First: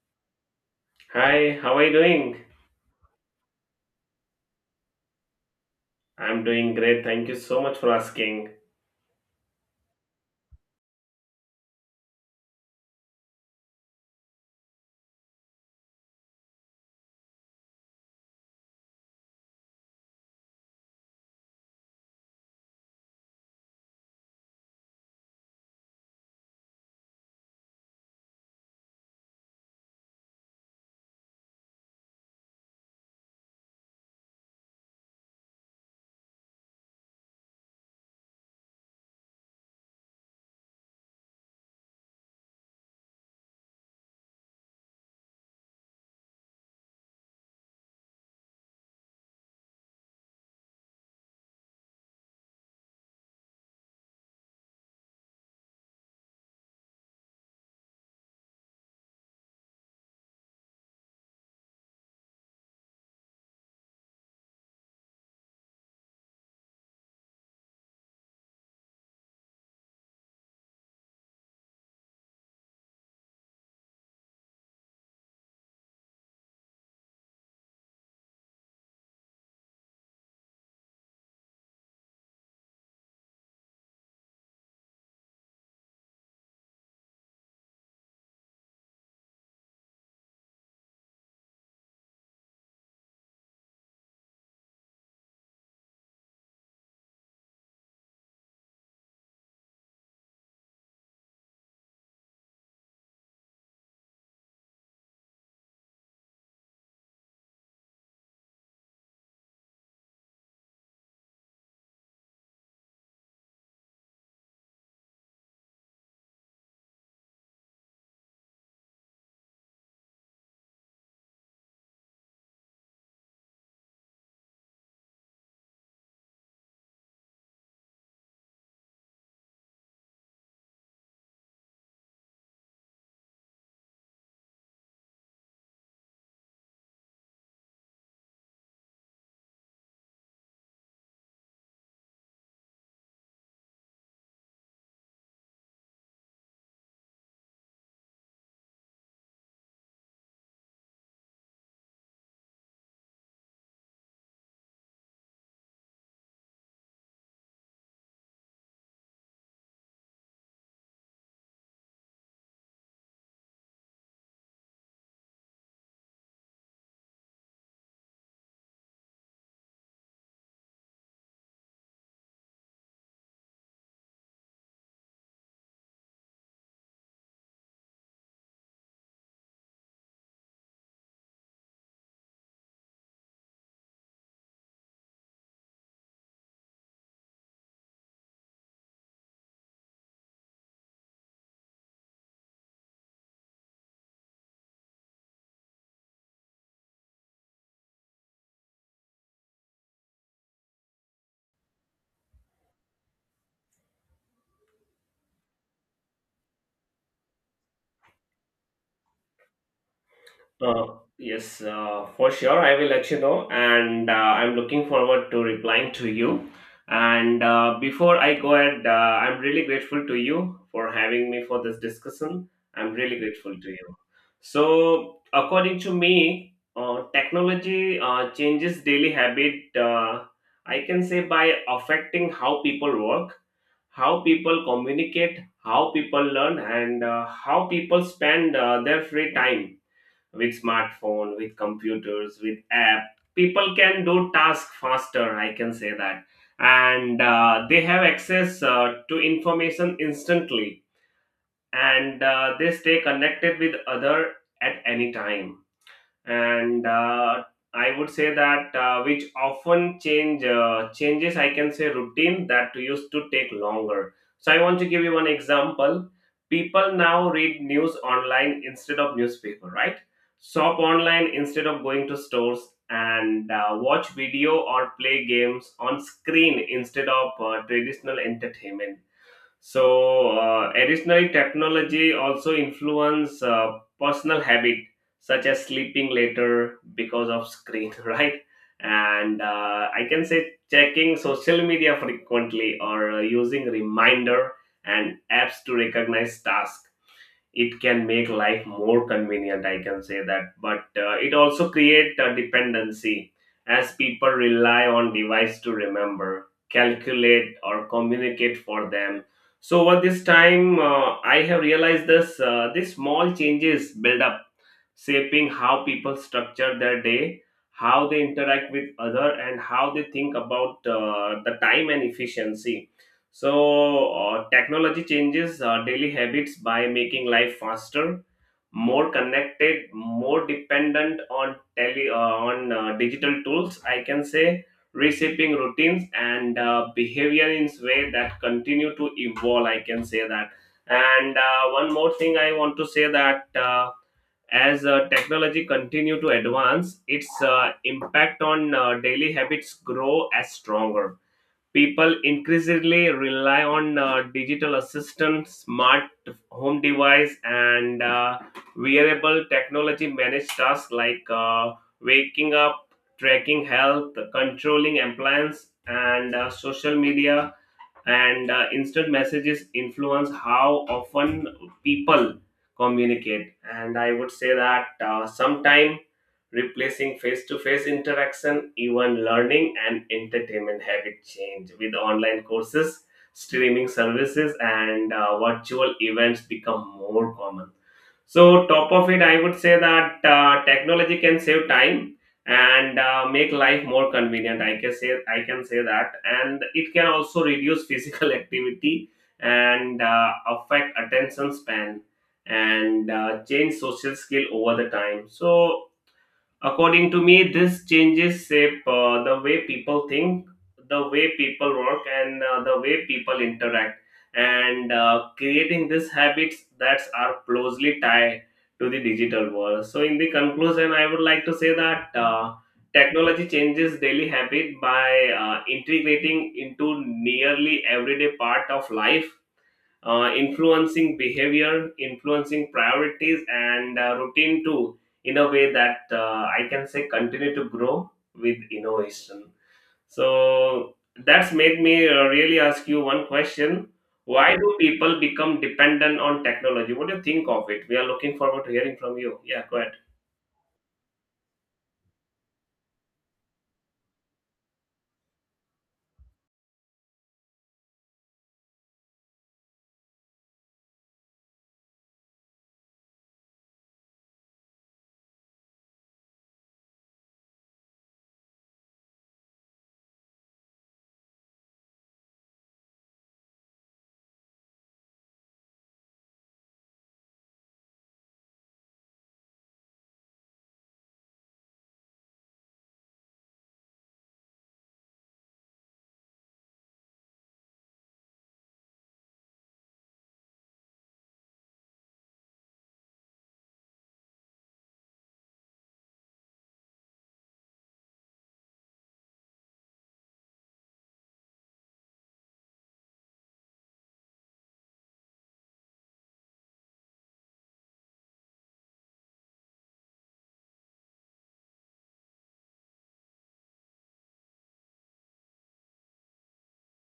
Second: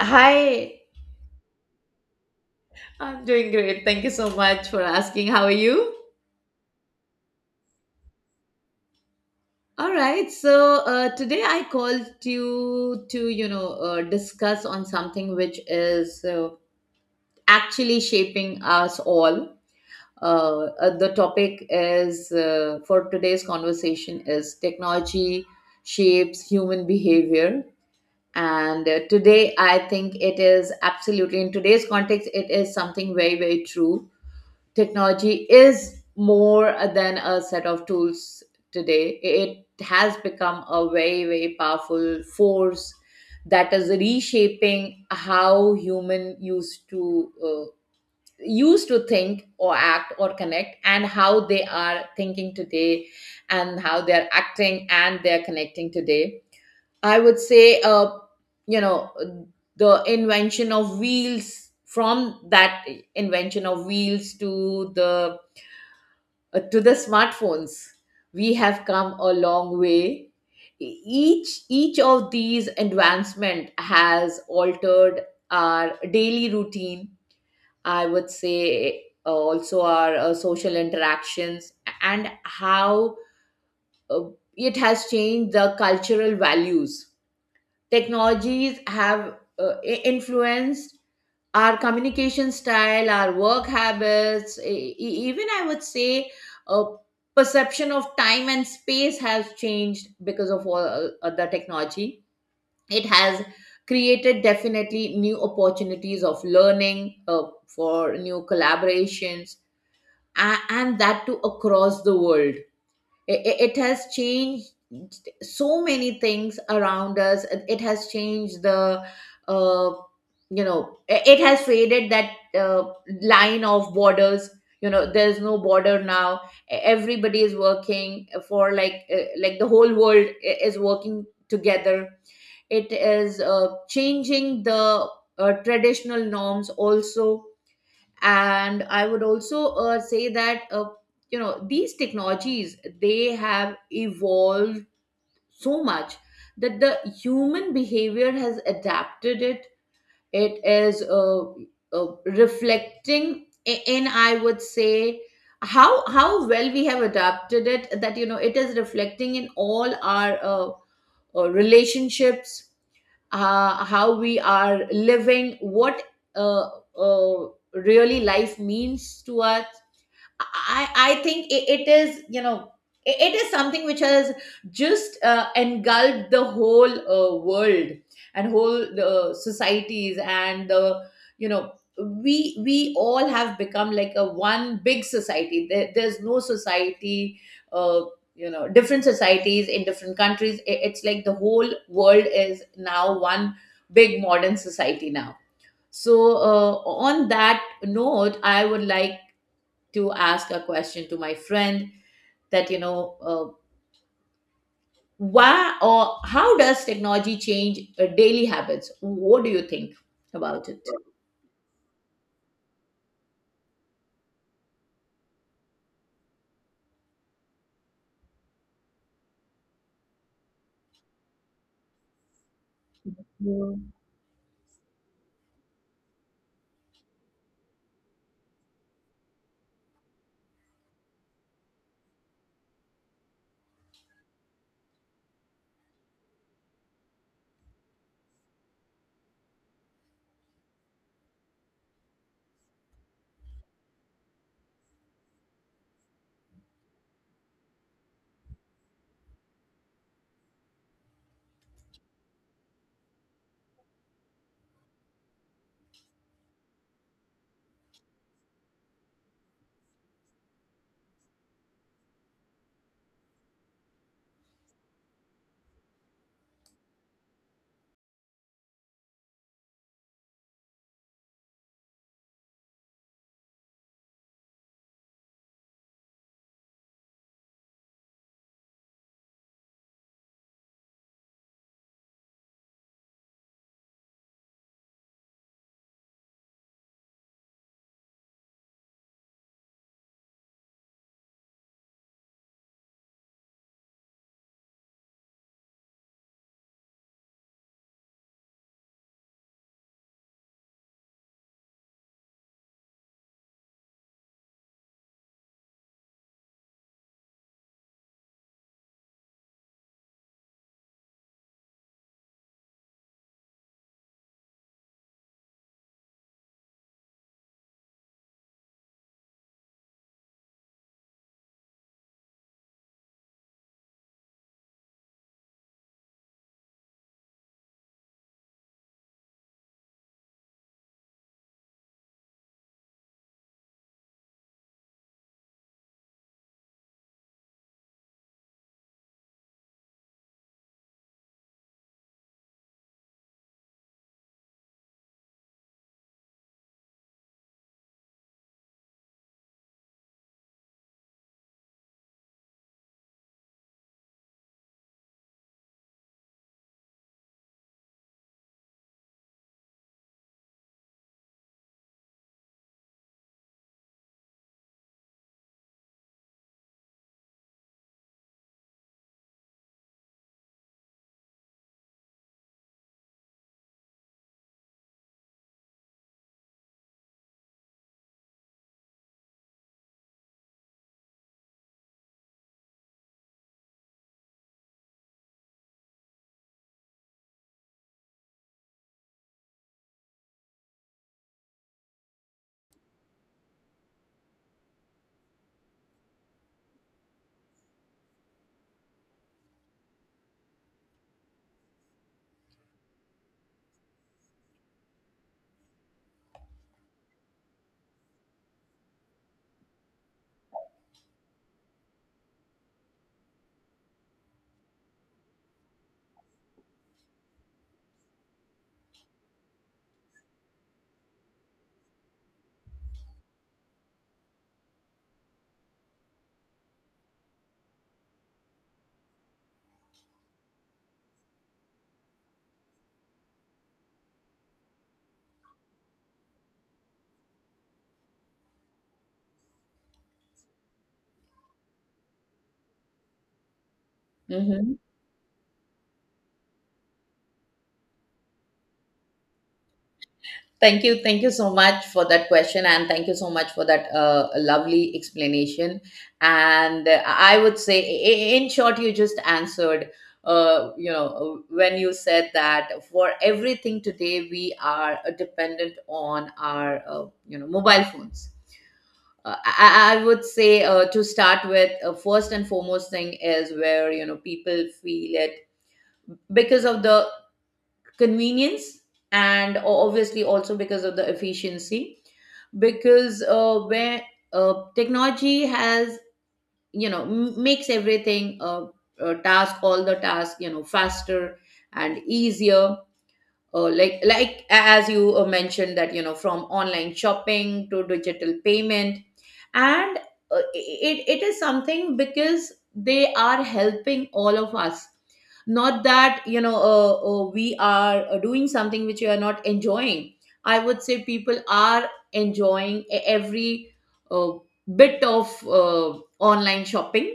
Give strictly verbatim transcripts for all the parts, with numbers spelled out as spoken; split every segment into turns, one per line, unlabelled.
Hi,
Hi, how are you doing?
I'm doing great. Thank you so much for asking. How are you?
I'm doing great. Thank you so much for asking.
All right. So uh, today I called you to, you know, uh, discuss on something which is uh, actually shaping us all. Uh, uh, the topic is uh, for today's conversation is technology shapes human behavior. And uh, today I think it is absolutely in today's context, it is something very, very true. Technology is more than a set of tools today. It has become a very, very powerful force that is reshaping how human used to uh, used to think or act or connect, and how they are thinking today and how they are acting and they are connecting today. I would say, uh, you know the invention of wheels from that invention of wheels to the uh, to the smartphones, we have come a long way. E- each each of these advancement has altered our daily routine. I would say, uh, also our uh, social interactions, and how uh, it has changed the cultural values. Technologies have uh, i- influenced our communication style, our work habits, e- e- even I would say, uh, perception of time and space has changed because of all uh, the technology. It has created definitely new opportunities of learning, uh, for new collaborations, a- and that too across the world. It, it it has changed so many things around us. It it has changed the, uh, you know it it has faded that, uh, line of borders. You know, there's no border now. E- everybody is working for, like uh, like the whole world i- is working together. It is uh, changing the uh, traditional norms also. And I would also uh, say that, uh, you know these technologies, they have evolved so much that the human behavior has adapted it. It is uh, uh, reflecting I- in I would say, how how well we have adapted it, that you know it is reflecting in all our uh, uh, relationships. Uh, how we are living, what uh, uh, really life means to us. I, I think it, it is, you know, it, it is something which has just uh, engulfed the whole uh, world, and whole uh, societies and the, you know, we we all have become like a one big society. There, there's no society, uh, you know, different societies in different countries. It- it's like the whole world is now one big modern society now. So, uh, on that note, I would like to ask a question to my friend that, you know uh, why or how does technology change uh, daily habits? What do you think about it?
Uh, yes, uh, for sure, I will let you know, and uh, I'm looking forward to replying to you. And uh, Before I go ahead, uh, I'm really grateful to you for having me for this discussion. I'm really grateful to
Mm.
you. So, according to me, uh, technology uh, changes daily habit. Uh, I can say by affecting how people work, how people communicate, how people learn, and uh, how people spend uh, their free time with smartphone, with computers, with app, people can do task faster, I can say that. And uh, they have access uh, to information instantly, and uh, they stay connected with other at any time. And uh, I would say that uh, which often change uh, changes, I can say, routine that used to take longer. So I want to give you one example. People now read news online instead of newspaper, right? Shop online instead of going to stores, and uh, watch video or play games on screen instead of uh, traditional entertainment. So, uh, additionally, technology also influence uh, personal habit such as sleeping later because of screen, right? And uh, I can say checking social media frequently or uh, using reminder and apps to recognize tasks. It can make life more convenient, I can say that, but uh, it also create a dependency as people rely on device to remember, calculate, or communicate for them. So over this time, uh, I have realized this uh, these small changes build up, shaping how people structure their day, how they interact with other, and how they think about uh, the time and efficiency. So, uh, technology changes uh, daily habits by making life faster, more connected, more dependent on tele, uh, on uh, digital tools, I can say, reshaping routines and uh, behavior in way that continue to evolve. I can say that. And uh, one more thing I want to say that uh, as uh, technology continue to advance, its uh, impact on uh, daily habits grow as stronger. People increasingly rely on uh, digital assistants, smart home device, and uh, wearable technology manage tasks like uh, waking up, tracking health, controlling appliance, and uh, social media and uh, instant messages influence how often people communicate, and I would say that uh, sometime replacing face-to-face interaction. Even learning and entertainment habit change with online courses, streaming services, and uh, virtual events become more common. So top of it, I would say that uh, technology can save time and uh, make life more convenient, i can say i can say that, and it can also reduce physical activity and uh, affect attention span and uh, change social skill over the time. So according to me, this changes shape uh, the way people think, the way people work, and uh, the way people interact. And uh, creating these habits that are closely tied to the digital world. So, in the conclusion, I would like to say that uh, technology changes daily habit by uh, integrating into nearly everyday part of life, uh, influencing behavior, influencing priorities, and uh, routine too, in a way that uh, I can say continue to grow with innovation. So that's made me uh, really ask you one question. Why
Mhm.
do people become dependent on technology? What do you think of it? We are looking forward to hearing from you. Yeah, go ahead.
Thank you. Thank you so much for that question. And thank you so much for that uh, lovely explanation. And uh, I would say, i- i- in short, you just answered, uh, you know, when you said that for everything today, we are uh, dependent on our, uh, you know, mobile phones. Uh, I, I I would say, uh, to start with, uh, first and foremost thing is where, you know, people feel it because of the convenience, and o- obviously also because of the efficiency. Because uh, where uh, technology has, you know m- makes everything, uh, uh, task, all the task, you know, faster and easier. Uh, like like as you uh, mentioned, that you know, from online shopping to digital payment. And uh, it, it is something because they are helping all of us, not that, you know uh, uh, we are uh, doing something which we are not enjoying. I would say people are enjoying e- every uh, bit of uh, online shopping.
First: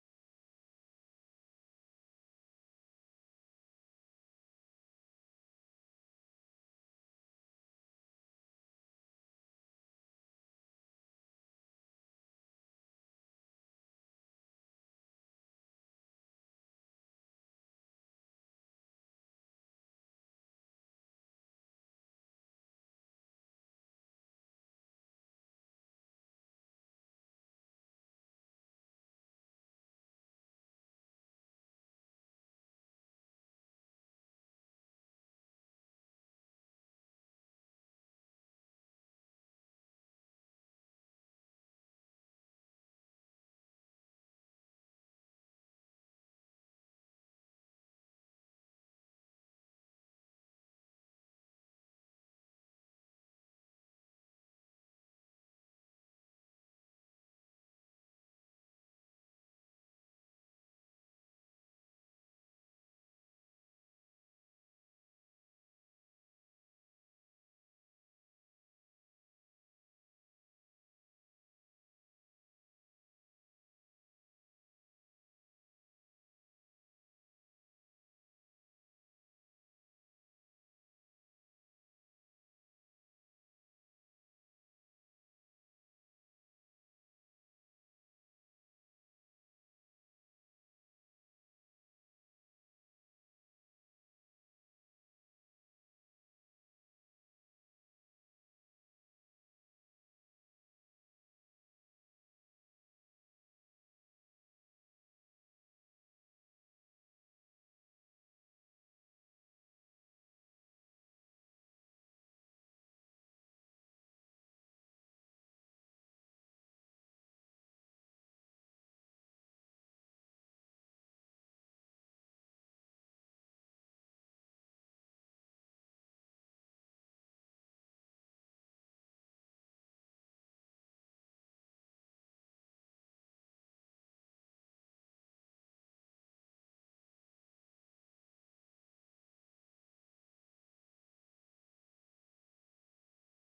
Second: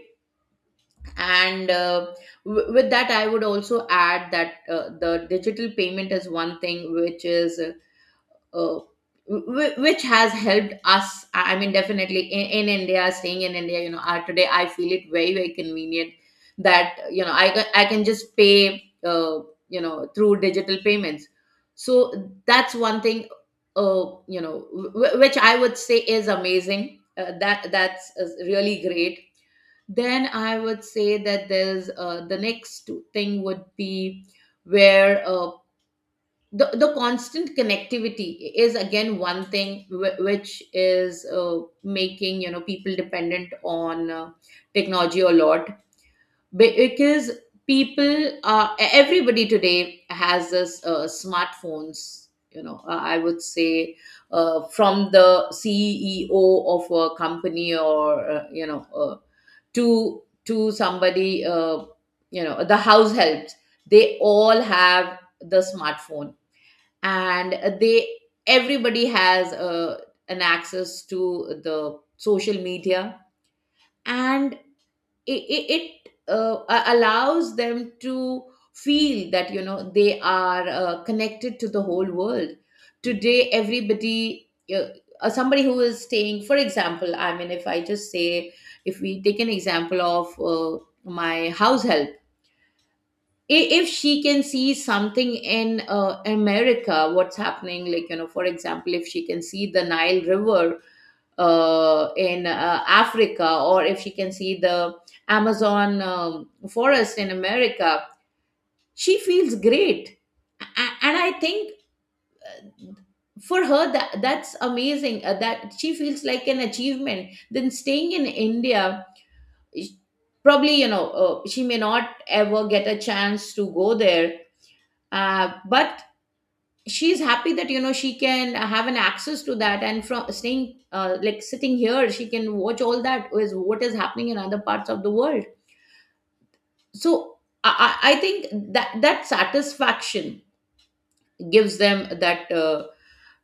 And uh, w- with that, I would also add that uh, the digital payment is one thing which is, uh, uh, wh- which has helped us. I I mean, definitely in, in India, staying in India, you know, uh, today I feel it very, very convenient, that you know, i, ca- I can just pay, uh, you know through digital payments. So that's one thing, uh, you know w- which I would say is amazing, uh, that that's uh, really great. Then I would say that there's, uh, the next thing would be where, uh, the, the constant connectivity is again one thing, whi- which is uh, making, you know, people dependent on uh, technology a lot. Because people uh, e- everybody today has this, uh, smartphones, you know uh, I would say, uh, from the C E O of a company, or, uh, you know uh, to to somebody, uh, you know the house helps, they all have the smartphone. And they, everybody has, uh, an access to the social media, and it, it, it uh, a- allows them to feel that, you know, they are uh, connected to the whole world. Today, everybody, uh, uh, somebody who is staying, for example, I mean, if I just say, if we take an example of, uh, my house help, i- if she can see something in, uh, America, what's happening, like, you know, for example, if she can see the Nile River, uh, in, uh, Africa, or if she can see the Amazon um, forest in America, she feels great. A- and I think, for her, that that's amazing, uh, that she feels like an achievement, then staying in India. sh- Probably, you know, uh, she may not ever get a chance to go there, uh, but she's happy that, you know, she can have an access to that, and from staying, uh, like sitting here, she can watch all that is what is happening in other parts of the world. So i, I I think that, that satisfaction gives them that, uh,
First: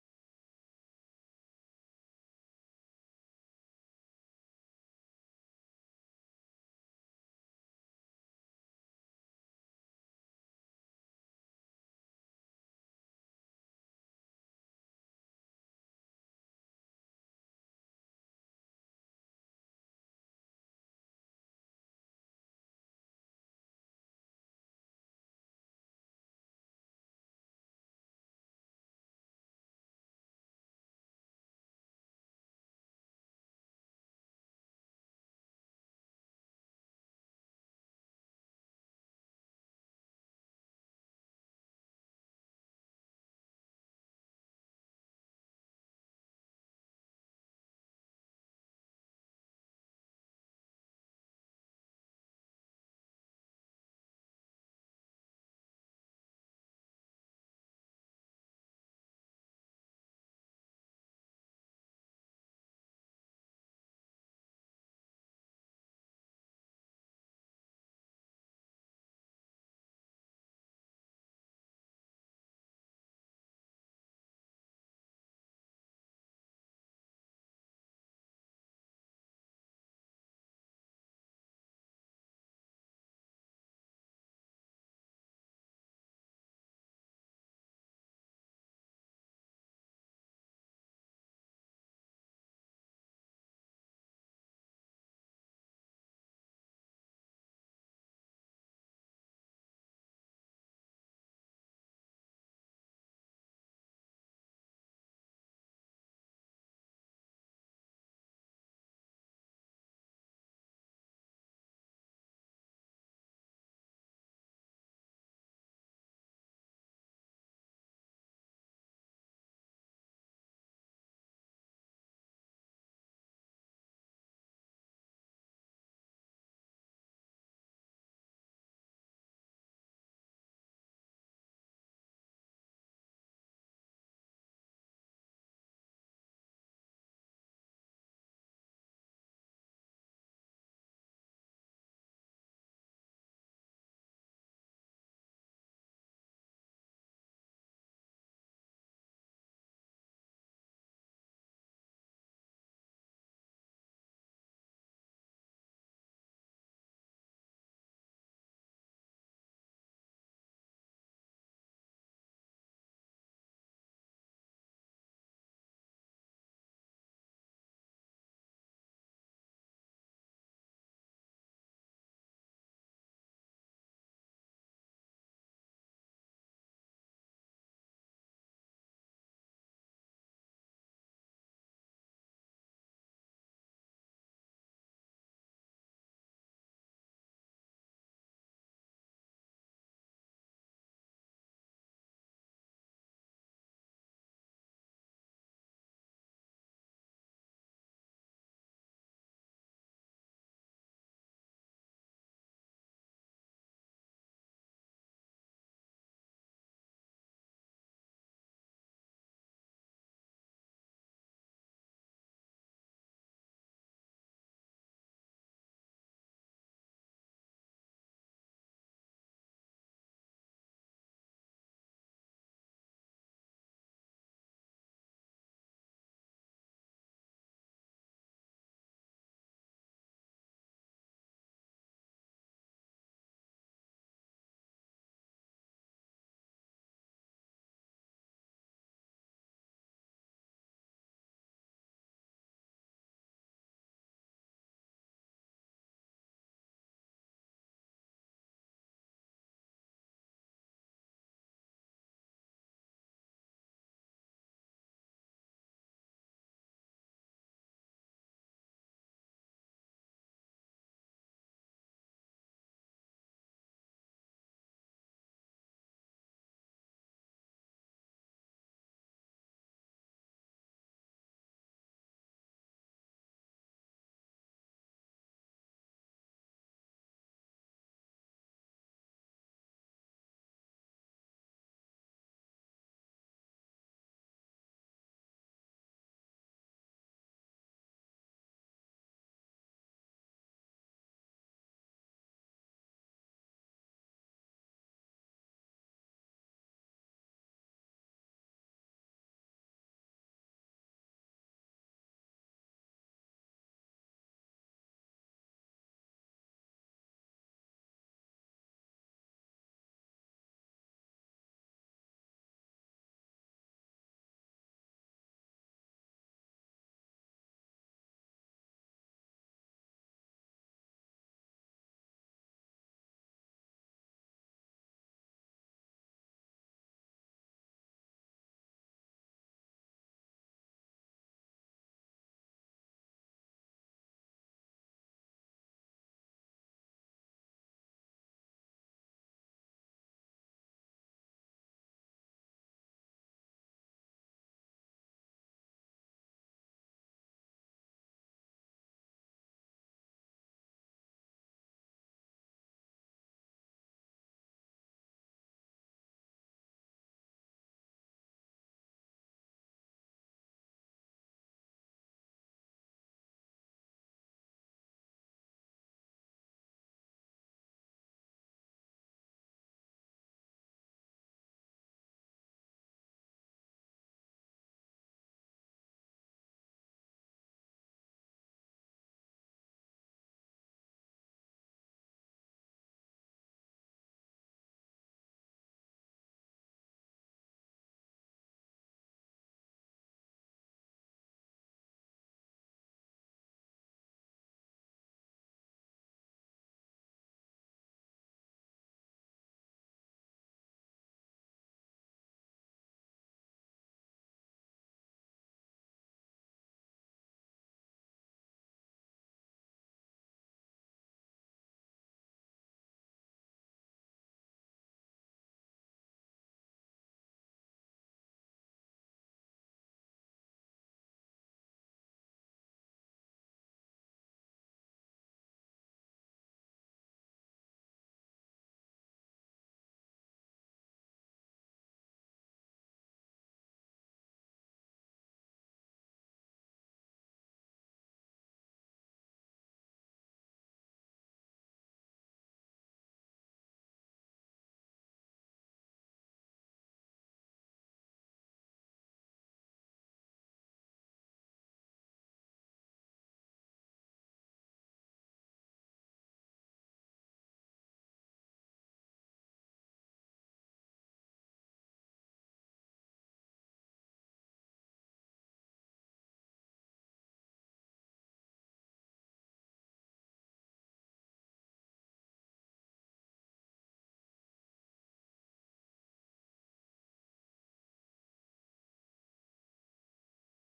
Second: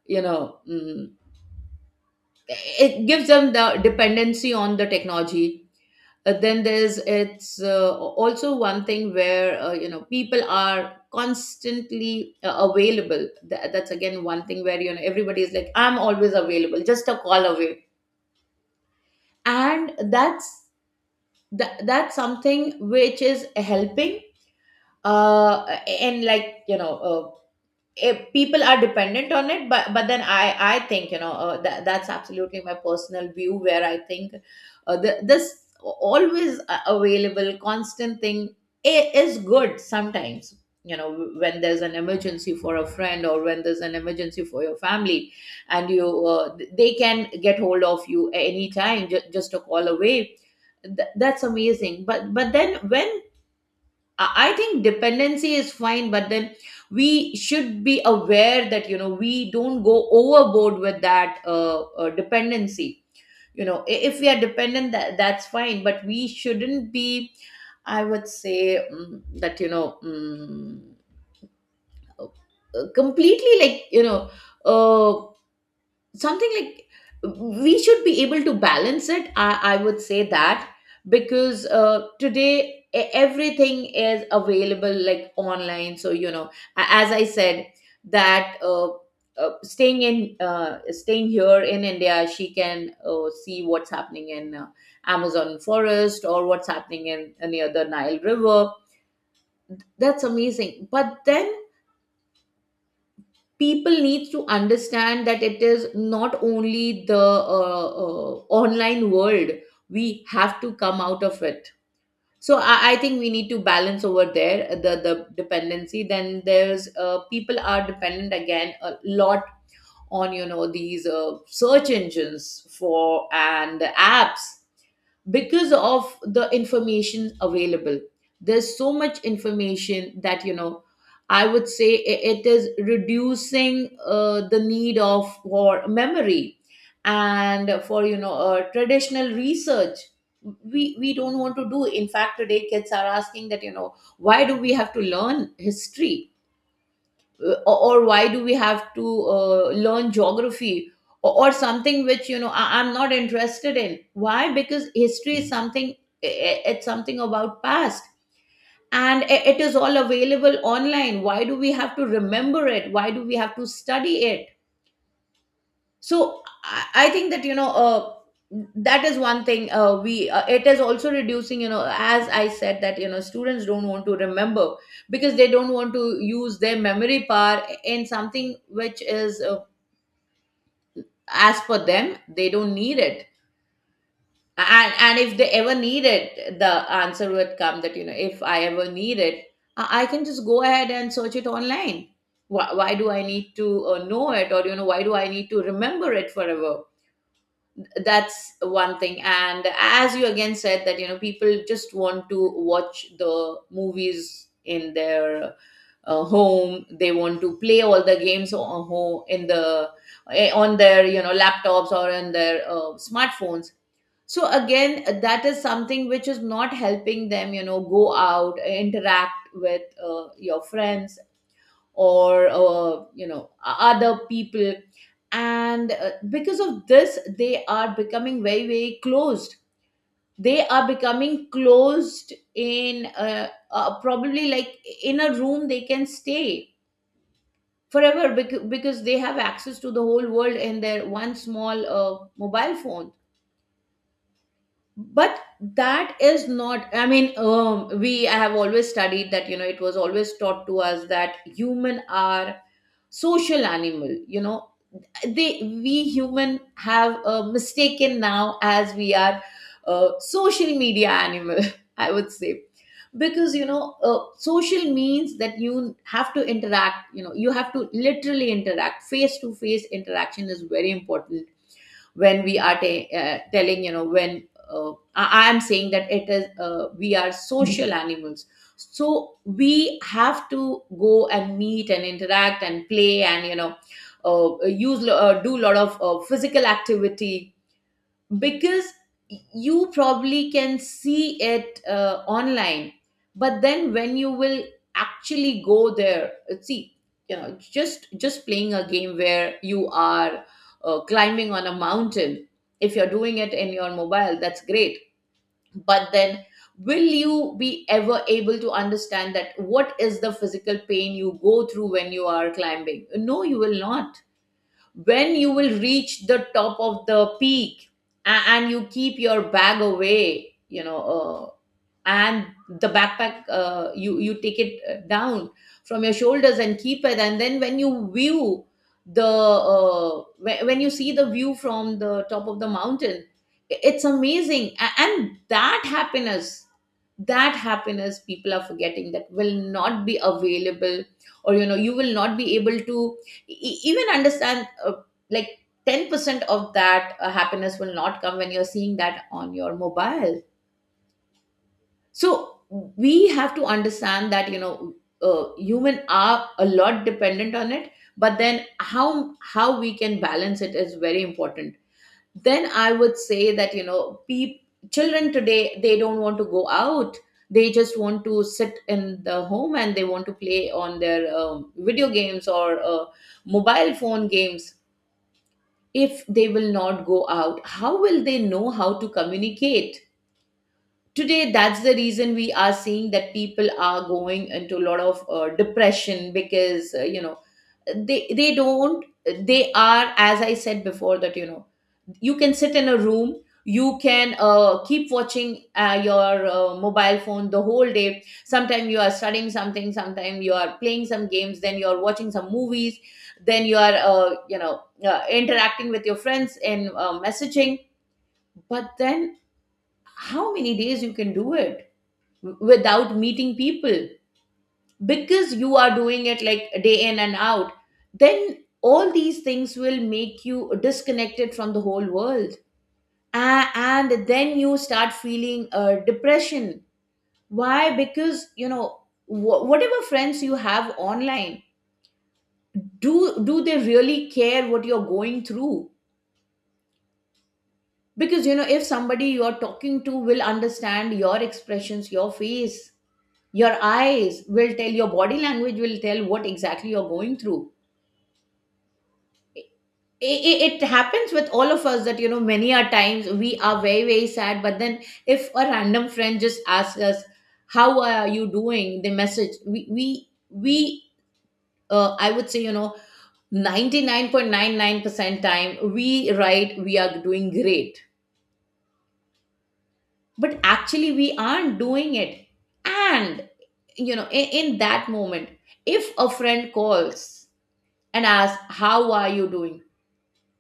you know mm, it gives them the dependency on the technology. Uh, then there's it's, uh, also one thing where, uh, you know people are constantly uh, available. Tha- that's again one thing where, you know, everybody is like, I'm always available, just a call away. And that's that, that's something which is helping, uh and, like you know uh, if people are dependent on it. But but then i i think, you know uh, that that's absolutely my personal view, where I think, uh, the, this always a- available constant thing i- is good sometimes. You know, when there's an emergency for a friend, or when there's an emergency for your family, and you uh, they can get hold of you anytime, ju- just a call away. Th- that's amazing. But but then, when I I think dependency is fine, but then we should be aware that, you know, we don't go overboard with that, uh, uh, dependency. You know, i- if we are dependent, that that's fine, but we shouldn't be. I would say, mm, that, you know mm, uh, completely, like, you know, Uh, something like, we should be able to balance it. I, I would say that, because uh, today, e- everything is available like online. So, you know, a- as I said, that uh, uh, staying in uh, staying here in India, she can uh, see what's happening in, uh, Amazon forest, or what's happening in near the Nile River. That's amazing, but then people need to understand that it is not only the uh, uh, online world. We have to come out of it. So I, I think we need to balance over there, uh, the the dependency. Then there's, uh, people are dependent again a lot on, you know, these uh, search engines for and apps, because of the information available. There's so much information, that, you know, I would say, i- it is reducing, uh, the need of for memory, and for, you know uh, traditional research. We we don't want to do. In fact, today kids are asking that, you know, why do we have to learn history, uh, or, or why do we have to uh, learn geography, or, or something which, you know, I, i'm not interested in why, because history is something, i- i- it's something about past, and i- it is all available online. Why do we have to remember it? Why do we have to study it? So i, I think that, you know uh, that is one thing. Uh, we uh, It is also reducing, you know, as I said, that, you know, students don't want to remember, because they don't want to use their memory power in something which is, uh, as per them, they don't need it. And and if they ever need it, the answer would come that, you know, if I ever need it, i I can just go ahead and search it online. Why, why do I need to uh, know it? Or, you know, why do I need to remember it forever? That's one thing. And as you again said that, you know, people just want to watch the movies in their, uh, home. They want to play all the games on home in the, eh, on their You know, laptops or in their uh, smartphones. So again, that is something which is not helping them, you know, go out, interact with uh, your friends or uh, you know other people. And uh, because of this they are becoming very very closed. They are becoming closed in uh, uh, probably like in a room they can stay forever bec- because they have access to the whole world in their one small uh, mobile phone. But that is not, I mean um, we I have always studied that, you know, it was always taught to us that human are social animal, you know. They we human have uh, mistaken now, as we are uh, social media animal, I would say. Because, you know, uh, social means that you have to interact, you know, you have to literally interact. Face to face interaction is very important. When we are ta- uh, telling, you know, when uh, I I am saying that it is, uh, we are social animals. So we have to go and meet and interact and play and, you know, uh, use uh, do a lot of uh, physical activity. Because you probably can see it uh, online, but then when you will actually go there, uh, see, you know, just just playing a game where you are uh, climbing on a mountain. If you're doing it in your mobile, that's great. But then, will you be ever able to understand that what is the physical pain you go through when you are climbing? No, you will not. When you will reach the top of the peak and, and you keep your bag away, you know, uh, and the backpack, uh, you you take it uh, down from your shoulders and keep it, and then when you view the uh, whe- when you see the view from the top of the mountain, i- it's amazing. A- and that happiness, that happiness, people are forgetting that will not be available. Or, you know, you will not be able to e- even understand uh, like ten percent of that uh, happiness will not come when you're seeing that on your mobile. So we have to understand that, you know, uh, human are a lot dependent on it. But then, how how we can balance it is very important. Then I would say that, you know, pe- children today, they don't want to go out. They just want to sit in the home and they want to play on their um, video games or uh, mobile phone games. If they will not go out, how will they know how to communicate? Today, that's the reason we are seeing that people are going into a lot of uh, depression. Because uh, you know, they they don't, they are, as I said before, that you know, you can sit in a room, you can uh, keep watching uh, your uh, mobile phone the whole day. Sometimes you are studying something, sometimes you are playing some games, then you are watching some movies, then you are uh, you know uh, interacting with your friends in uh, messaging. But then, how many days you can do it without meeting people? Because you are doing it like day in and out. Then all these things will make you disconnected from the whole world. A- and then you start feeling uh, depression. Why? Because, you know, wh- whatever friends you have online, do do they really care what you're going through? Because you know, if somebody you're talking to will understand your expressions, your face, your eyes will tell, your body language will tell what exactly you're going through. It, it, happens with all of us that, you know, many a times we are very very sad, but then if a random friend just asks us how are you doing, the message, we we we uh, I would say, you know, ninety-nine point nine nine percent time we write we are doing great, but actually we aren't doing it. And you know, in, in that moment, if a friend calls and ask how are you doing,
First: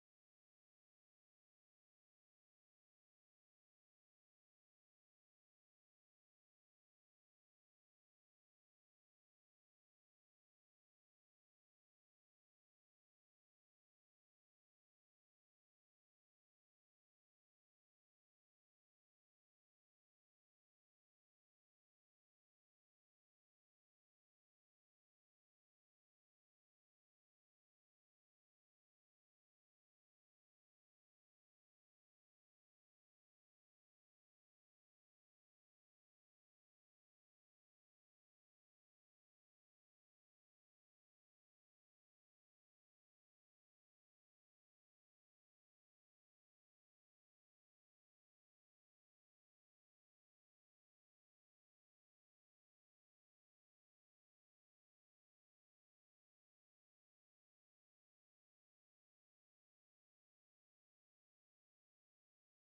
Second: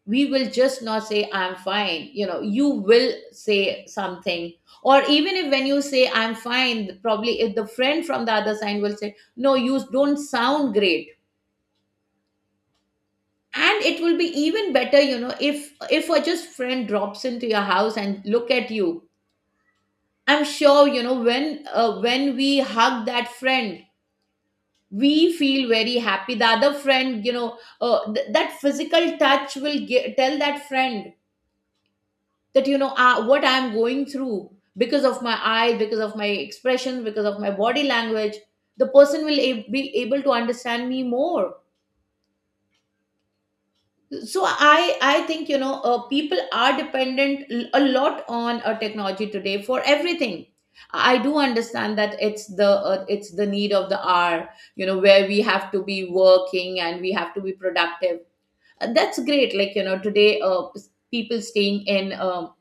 we will just not say I'm fine, you know, you will say something. Or even if when you say I'm fine, probably if the friend from the other side will say no, you don't sound great. And it will be even better, you know, if if a just friend drops into your house and look at you. I'm sure, you know, when uh, when we hug that friend, we feel very happy. The other friend, you know, uh, th- that physical touch will ge- tell that friend that, you know, uh, what I'm going through. Because of my eye, because of my expression, because of my body language, the person will a- be able to understand me more. So i i think, you know, uh, people are dependent, l- a lot, on uh, technology today for everything. I do understand that it's the uh, it's the need of the hour, you know, where we have to be working and we have to be productive. Uh, that's great. Like, you know, today uh, s- people staying in um,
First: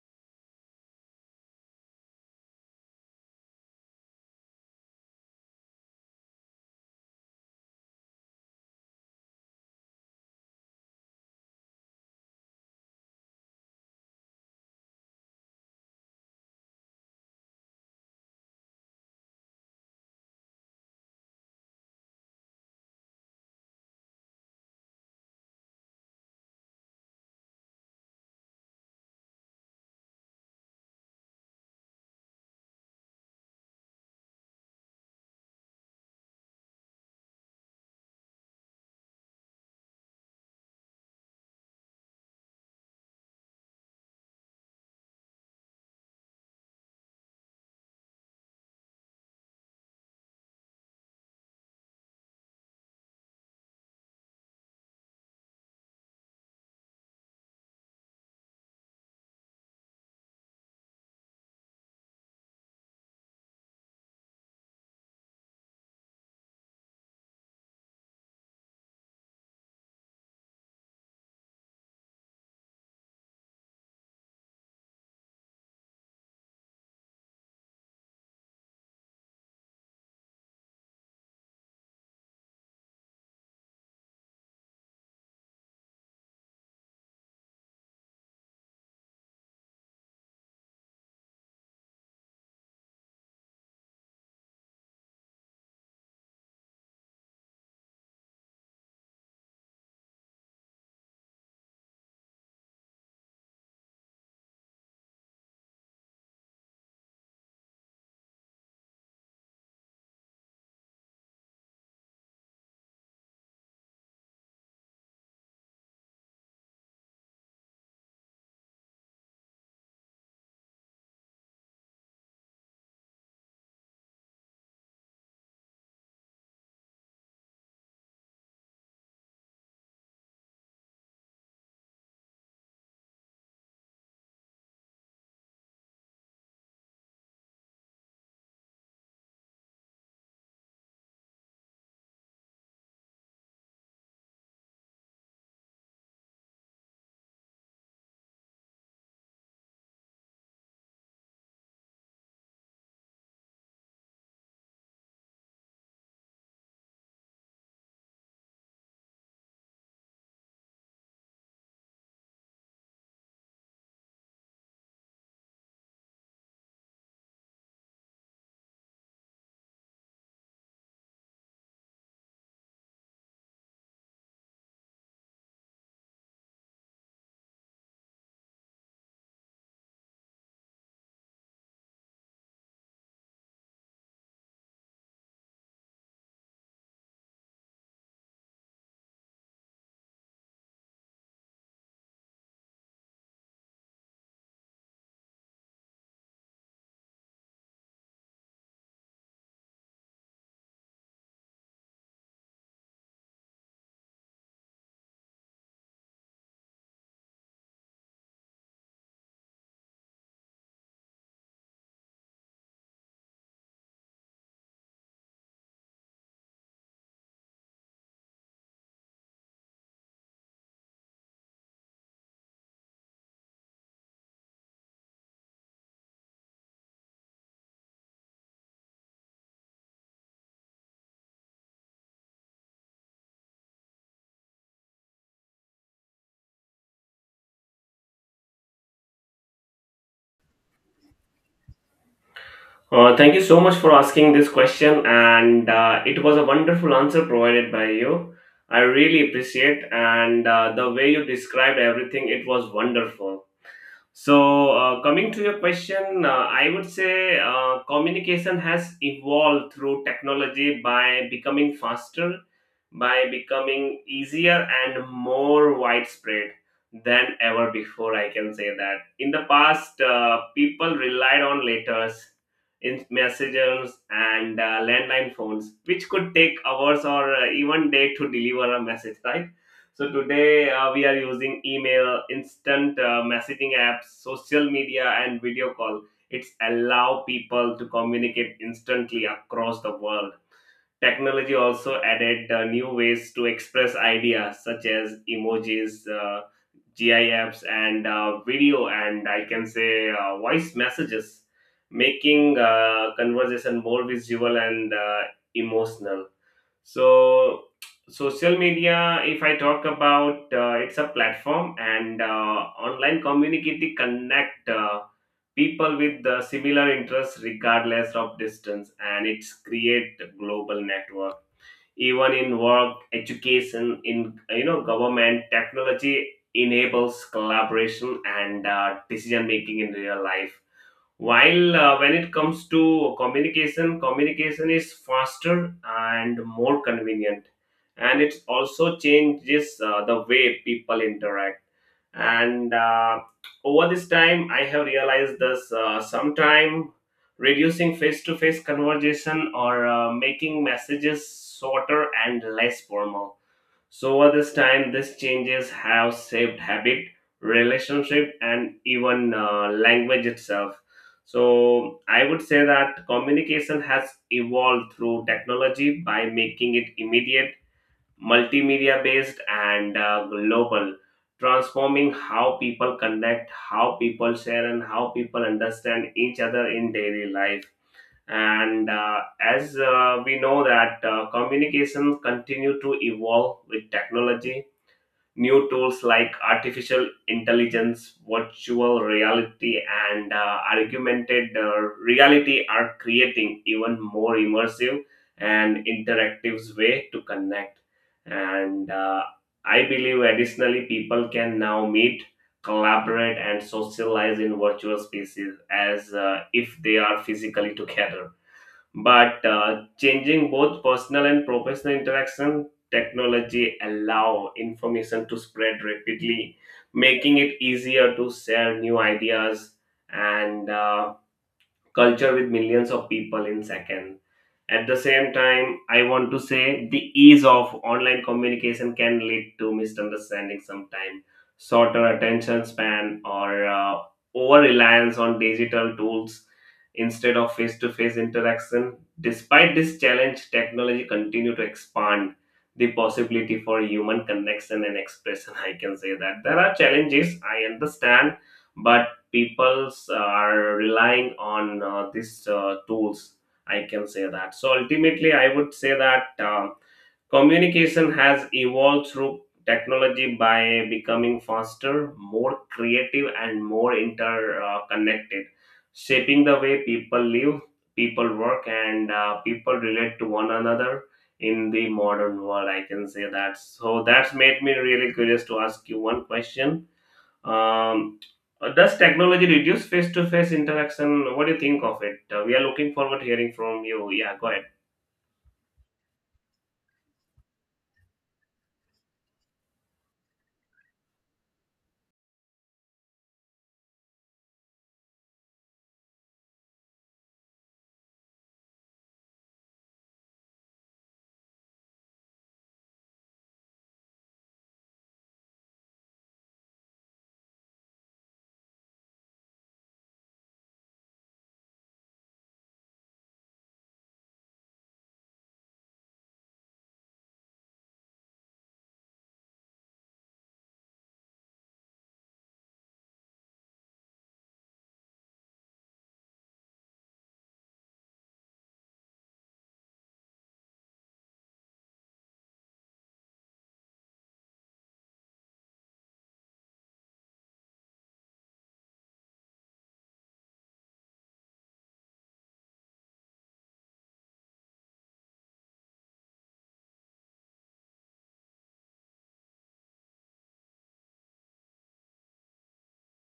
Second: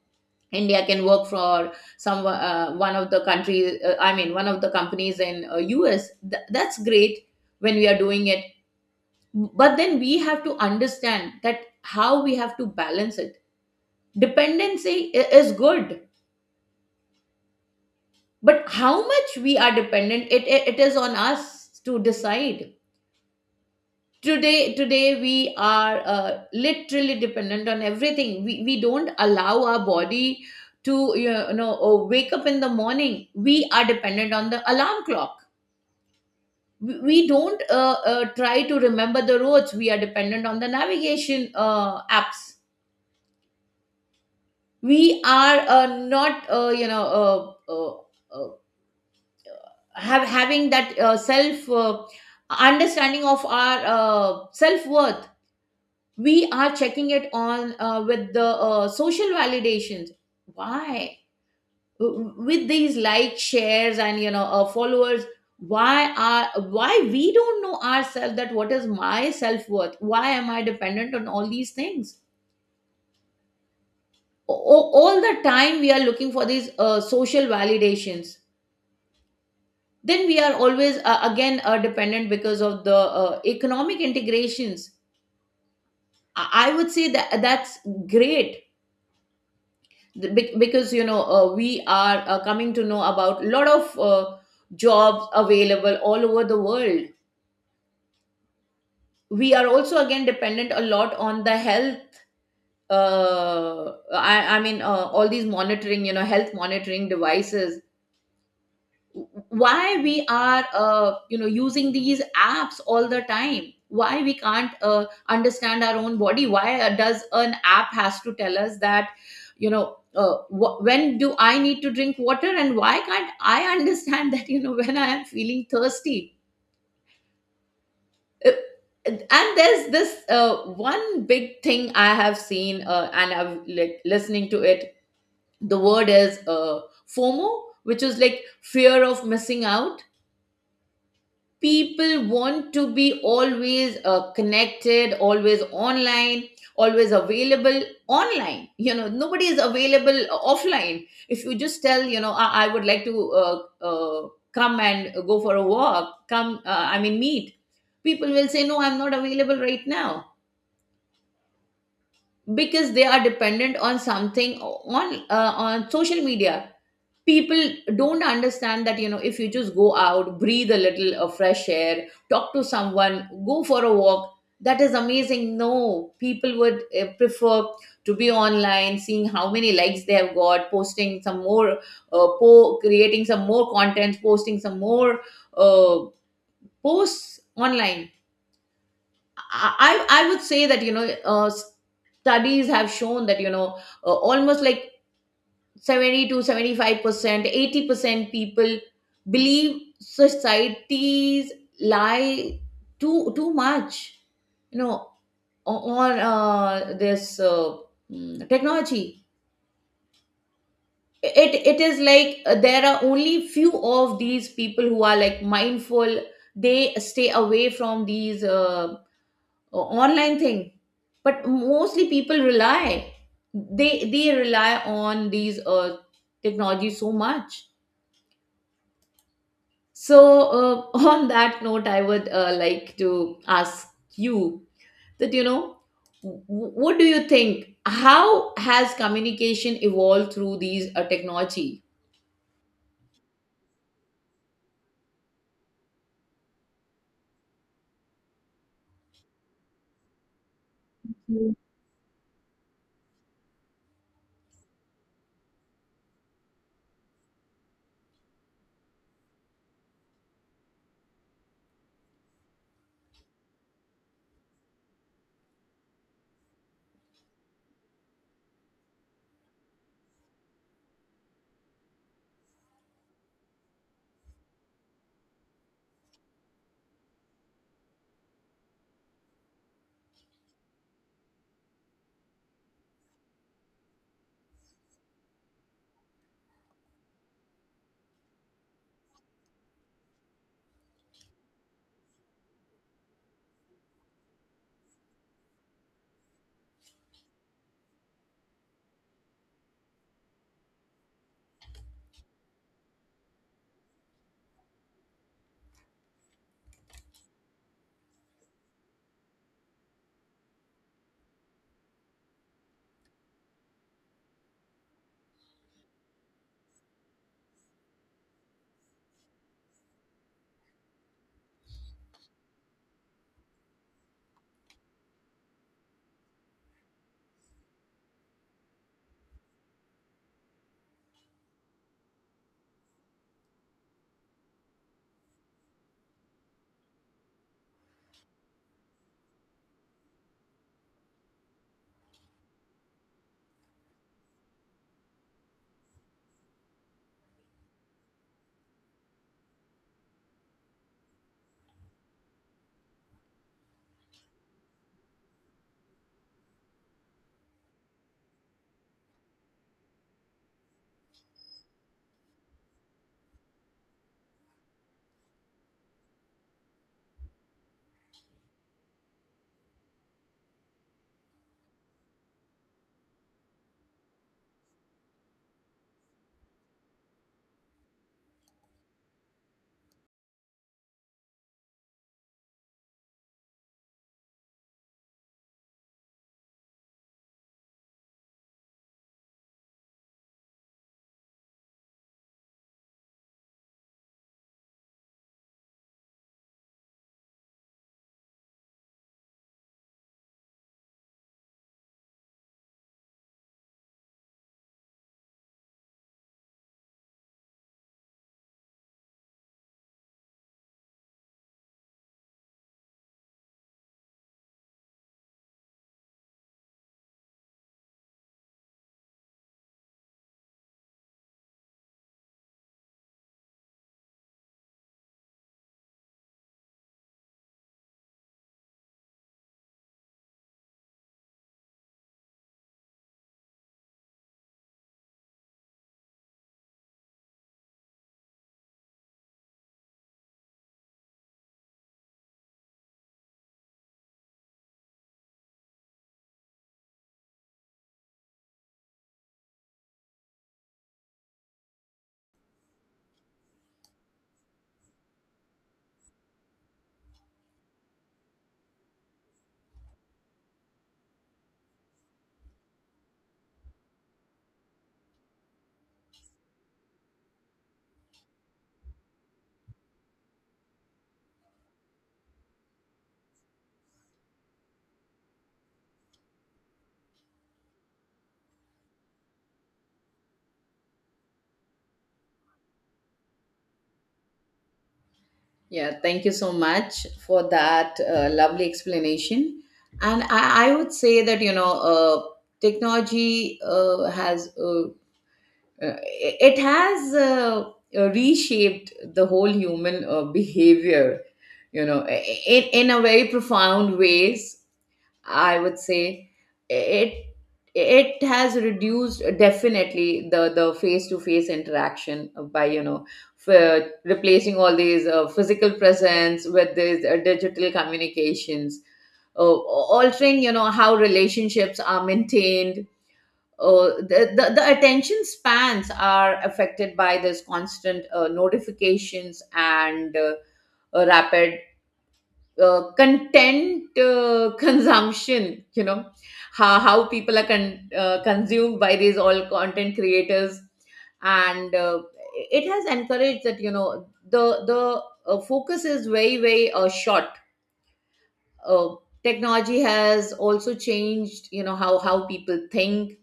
India can work for some uh, one of the countries. Uh, I mean, one of the companies in uh, U S. Th- that's great when we are doing it. But then we have to understand that how we have to balance it. Dependency i- is good, but how much we are dependent, it, it it is on us to decide. today today we are uh, literally dependent on everything. We, we don't allow our body to, you know, uh, wake up in the morning. We are dependent on the alarm clock. We, we don't uh, uh, try to remember the roads. We are dependent on the navigation uh, apps. We are uh, not uh, you know uh, uh, uh, have having that uh, self uh, understanding of our uh, self worth. We are checking it on uh, with the uh, social validations. Why? W- with these likes, shares, and, you know, uh, followers. Why are why we don't know ourselves that what is my self-worth? Why am I dependent on all these things? O- o- all the time we are looking for these uh, social validations. Then we are always uh, again uh, dependent because of the uh, economic integrations. I-, I would say that that's great. The- bec- because, you know, uh, we are uh, coming to know about a lot of uh, jobs available all over the world. We are also again dependent a lot on the health. Uh, I, I mean, uh, all these monitoring, you know, health monitoring devices. Why we are, uh, you know, using these apps all the time? Why we can't uh, understand our own body? Why uh, does an app has to tell us that, you know, uh, wh- when do I need to drink water? And why can't I understand that, you know, when I am feeling thirsty? Uh, and there's this uh, one big thing I have seen, uh, and I'm like listening to it. The word is uh, FOMO, which is like fear of missing out. People want to be always uh, connected, always online, always available online. You know, nobody is available uh, offline. If you just tell, you know, i, I would like to uh, uh, come and go for a walk, come, uh, i mean meet, people will say no, I'm not available right now. Because they are dependent on something, on uh, on social media. People don't understand that, you know, if you just go out, breathe a little of fresh air, talk to someone, go for a walk, that is amazing. No, people would uh, prefer to be online, seeing how many likes they have got, posting some more, uh, po- creating some more contents, posting some more uh, posts online. I, I i would say that, you know, uh, studies have shown that, you know, uh, almost like seventy to seventy-five percent, eighty percent people believe societies lie too too much, you know, o- on uh, this uh, mm, technology. It it is like, uh, there are only few of these people who are like mindful. They stay away from these uh, online thing, but mostly people rely. They they rely on these uh, technology so much. So, uh, on that note, I would uh, like to ask you that, you know, w- what do you think? How has communication evolved through these uh, technology?
Uh, thank you so much for asking this question, and uh, it was a wonderful answer provided by you. I really appreciate, and uh, the way you described everything, it was wonderful. So, uh, coming to your question, uh, I would say uh, communication has evolved through technology by becoming faster, by becoming easier, and more widespread than ever before. I can say that. In the past, uh, people relied on letters, in messages, and uh, landline phones, which could take hours or uh, even day to deliver a message, right? So today uh, we are using email, instant uh, messaging apps, social media, and video call. It's allow people to communicate instantly across the world. Technology also added uh, new ways to express ideas such as emojis, uh, GIFs, and uh, video, and I can say uh, voice messages, making uh, conversation more visual and uh, emotional. So, social media, if I talk about, uh, it's a platform, and uh, online community connect uh, people with uh, similar interests regardless of distance, and it's create global network even in work, education, in, you know, government. Technology enables collaboration and uh, decision making in real life, while uh, when it comes to communication communication is faster and more convenient, and it also changes uh, the way people interact. And uh, over this time, I have realized this uh, sometime reducing face-to-face conversation or uh, making messages shorter and less formal. So over this time, these changes have shaped habit, relationship, and even uh, language itself. So I would say that communication has evolved through technology by making it immediate, multimedia-based, and uh, global, transforming how people connect, how people share, and how people understand each other in daily life. And uh, as uh, we know that uh, communication continue to evolve with technology, new tools like artificial intelligence, virtual reality, and uh, augmented uh, reality are creating even more immersive and interactive way to connect. And uh, I believe additionally people can now meet, collaborate, and socialize in virtual spaces as uh, if they are physically together, but uh, changing both personal and professional interaction. Technology allow information to spread rapidly, making it easier to share new ideas and uh, culture with millions of people in seconds. At the same time, I want to say the ease of online communication can lead to misunderstanding sometimes, shorter attention span, or uh, over reliance on digital tools instead of face to face interaction. Despite this challenge, technology continue to expand the possibility for human connection and expression. I can say that there are challenges, I understand, but people are relying on uh, these uh, tools, I can say that. So ultimately, I would say that um, communication has evolved through technology by becoming faster, more creative, and more interconnected, shaping the way people live, people work, and uh, people relate to one another in the modern world. I can say that. So that's made me really curious to ask you one question. um, uh, does technology reduce face-to-face interaction? What do you think of it? Uh, we are looking forward to hearing from you. Yeah, go ahead.
Yeah, thank you so much for that uh, lovely explanation. And I, I would say that, you know, uh, technology uh, has uh, uh, it has uh, uh, reshaped the whole human uh, behavior, you know, in, in a very profound ways, I would say. It it has reduced, definitely, the the face to face interaction, by, you know, f- replacing all these uh, physical presence with these uh, digital communications. uh, Altering, you know, how relationships are maintained. Uh, the, the, the attention spans are affected by this constant uh, notifications and uh, uh, rapid uh, content uh, consumption, you know, how, how people are con- uh, consumed by these all content creators. And uh, it has encouraged that, you know, the the uh, focus is very very uh, short. uh, Technology has also changed, you know, how how people think.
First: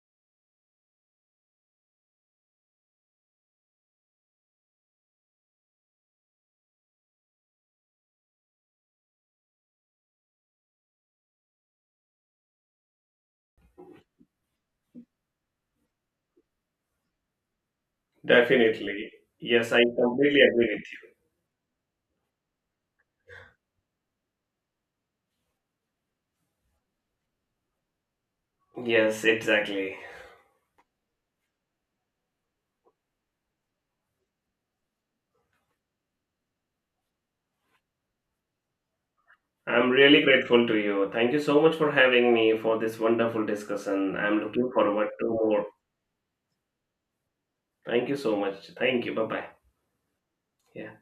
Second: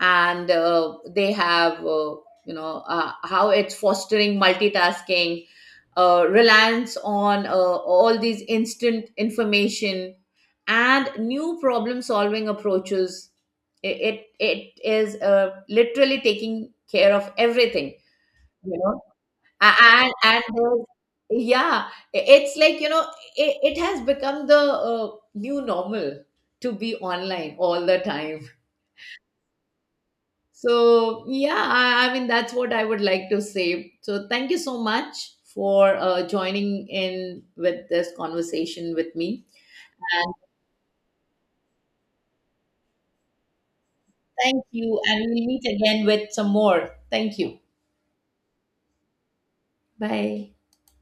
And uh, they have uh, you know uh, how it's fostering multitasking, uh, reliance on uh, all these instant information, and new problem solving approaches. It it, it is uh, literally taking care of everything, you know.
Definitely. Yes,
A-
I
and
completely
and
agree
there's, yeah, it's like, you know, it, it has become the uh, new normal to be online all the time.
with you. Yes, exactly.
So, yeah, I, I mean, that's what I would like to say. So, thank you so much for uh, joining in with this conversation with me.
I'm really
And
grateful to you. Thank you so much for having me for this wonderful discussion. I'm
thank
looking
you.
forward
And
to
we'll meet
more.
again with some more. Thank you.
Thank you so much. Thank you. Bye bye.
Bye.
Yeah.